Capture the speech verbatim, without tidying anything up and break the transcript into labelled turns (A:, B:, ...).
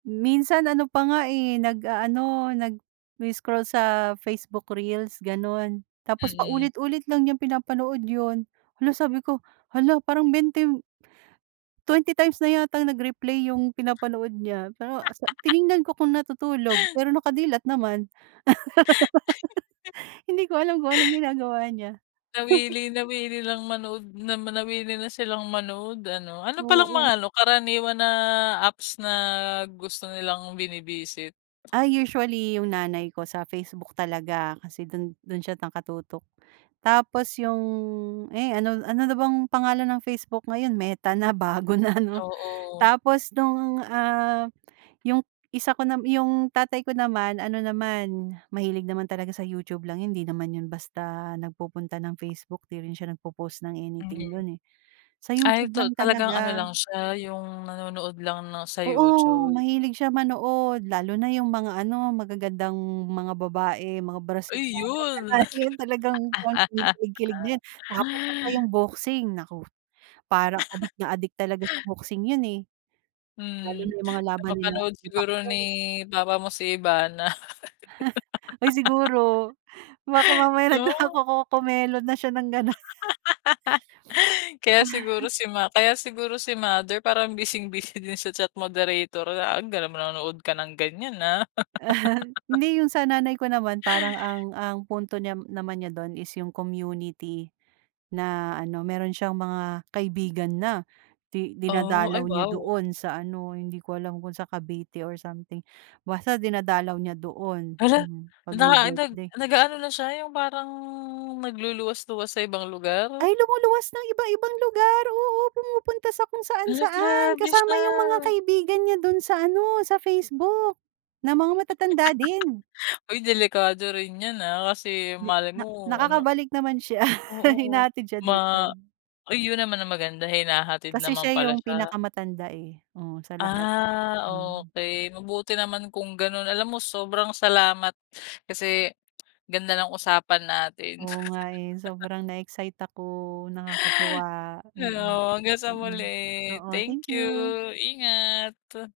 A: Minsan ano pa nga eh, nag-a-ano, nagi-scroll sa Facebook reels, ganon. Tapos
B: Mm.
A: paulit-ulit lang niyang pinapanood 'yon. 'La sabi ko, "hala parang bente" twenty times na yatang nag-replay yung pinapanood niya. Pero sa tiningnan ko kung natutulog, pero naka dilat naman. Hindi ko alam kung anong ginagawa niya.
B: Nawili nawili lang manood, na ma nawili na silang manood ano. Ano pa lang mga
A: Oo.
B: ano, karaniwan na apps na gusto nilang bini-visit?
A: Ah, usually 'yung nanay ko sa Facebook talaga kasi dun dun siya nakatutok. Tapos 'yung, eh ano ano na bang pangalan ng Facebook ngayon, Meta na, bago na 'no.
B: Oo.
A: Tapos nung, ah, 'yung isa ko nam 'yung tatay ko naman, ano naman, mahilig naman talaga sa YouTube lang 'yun, hindi naman 'yun basta nagpupunta ng Facebook. Di rin siya nagpo-post ng
B: Mhm.
A: anything dun eh. Sa
B: Ay,
A: YouTube
B: to
A: lang
B: talagang ano
A: talaga.
B: lang siya, 'yung nanonood lang ng sa
A: Oo,
B: YouTube.
A: mahilig siya manood, lalo na 'yung mga ano, magagandang mga babae, mga Brazilian na
B: Ayun.
A: lahi, talagang kon kinikilig-kilig na 'yan. Tapos isa pa 'yung boxing, nako. Parang adik na adik talaga sa boxing 'yun, eh. Lalo na
B: Hmm,
A: 'yung mga laban nila
B: napapanood
A: ni
B: siguro ni
A: Pacquiao.
B: papa mo si Ivana.
A: Ay siguro, baka mamaya
B: No?
A: nagko-co-comelon na siya ng ganoon.
B: Kaya siguro si ma kaya siguro si mother, parang bising-busy din sa chat moderator. Ah, gano'n manonood ka ng ganyan ah.
A: Hindi 'yung sa nanay ko naman, parang ang ang punto niya naman niya don is 'yung community na ano, meron siyang mga kaibigan na di
B: Oh, ay
A: dinadalaw niya
B: wow.
A: doon sa ano, hindi ko alam kung sa Cavite or something. Basta dinadalaw niya doon,
B: Hala!
A: hmm, 'pag may
B: Naanag
A: birthday.
B: nag-a-ano na siya, yung parang nagluluwas-luwas sa ibang lugar?
A: Ay lumuluwas ng iba-ibang lugar. Oo, pumupunta sa kung
B: Hala,
A: saan-saan.
B: grabe
A: Kasama 'yung mga
B: siya.
A: kaibigan niya dun sa ano sa Facebook, na mga matatanda din.
B: Oy delikado rin 'yan, ah. Kasi
A: Di
B: malay
A: na
B: mo, ano.
A: nakakabalik naman siya,
B: Oo,
A: hinahatid siya
B: ma
A: dito.
B: ayun naman ang maganda, hinahatid
A: Kasi
B: naman
A: siya
B: pala
A: 'yung
B: siya.
A: pinakamatanda eh. Oo, sa lahat.
B: Ah,
A: Hmm.
B: okey, mabuti naman kung ganun. Alam mo, sobrang salamat kasi ganda ng usapan natin.
A: Oo nga eh, sobrang na-excite ako, nakakatuwa. Mm,
B: Heyo, hanggang sa
A: mm.
B: muli.
A: Oo, thank
B: Thank you.
A: you.
B: Ingat.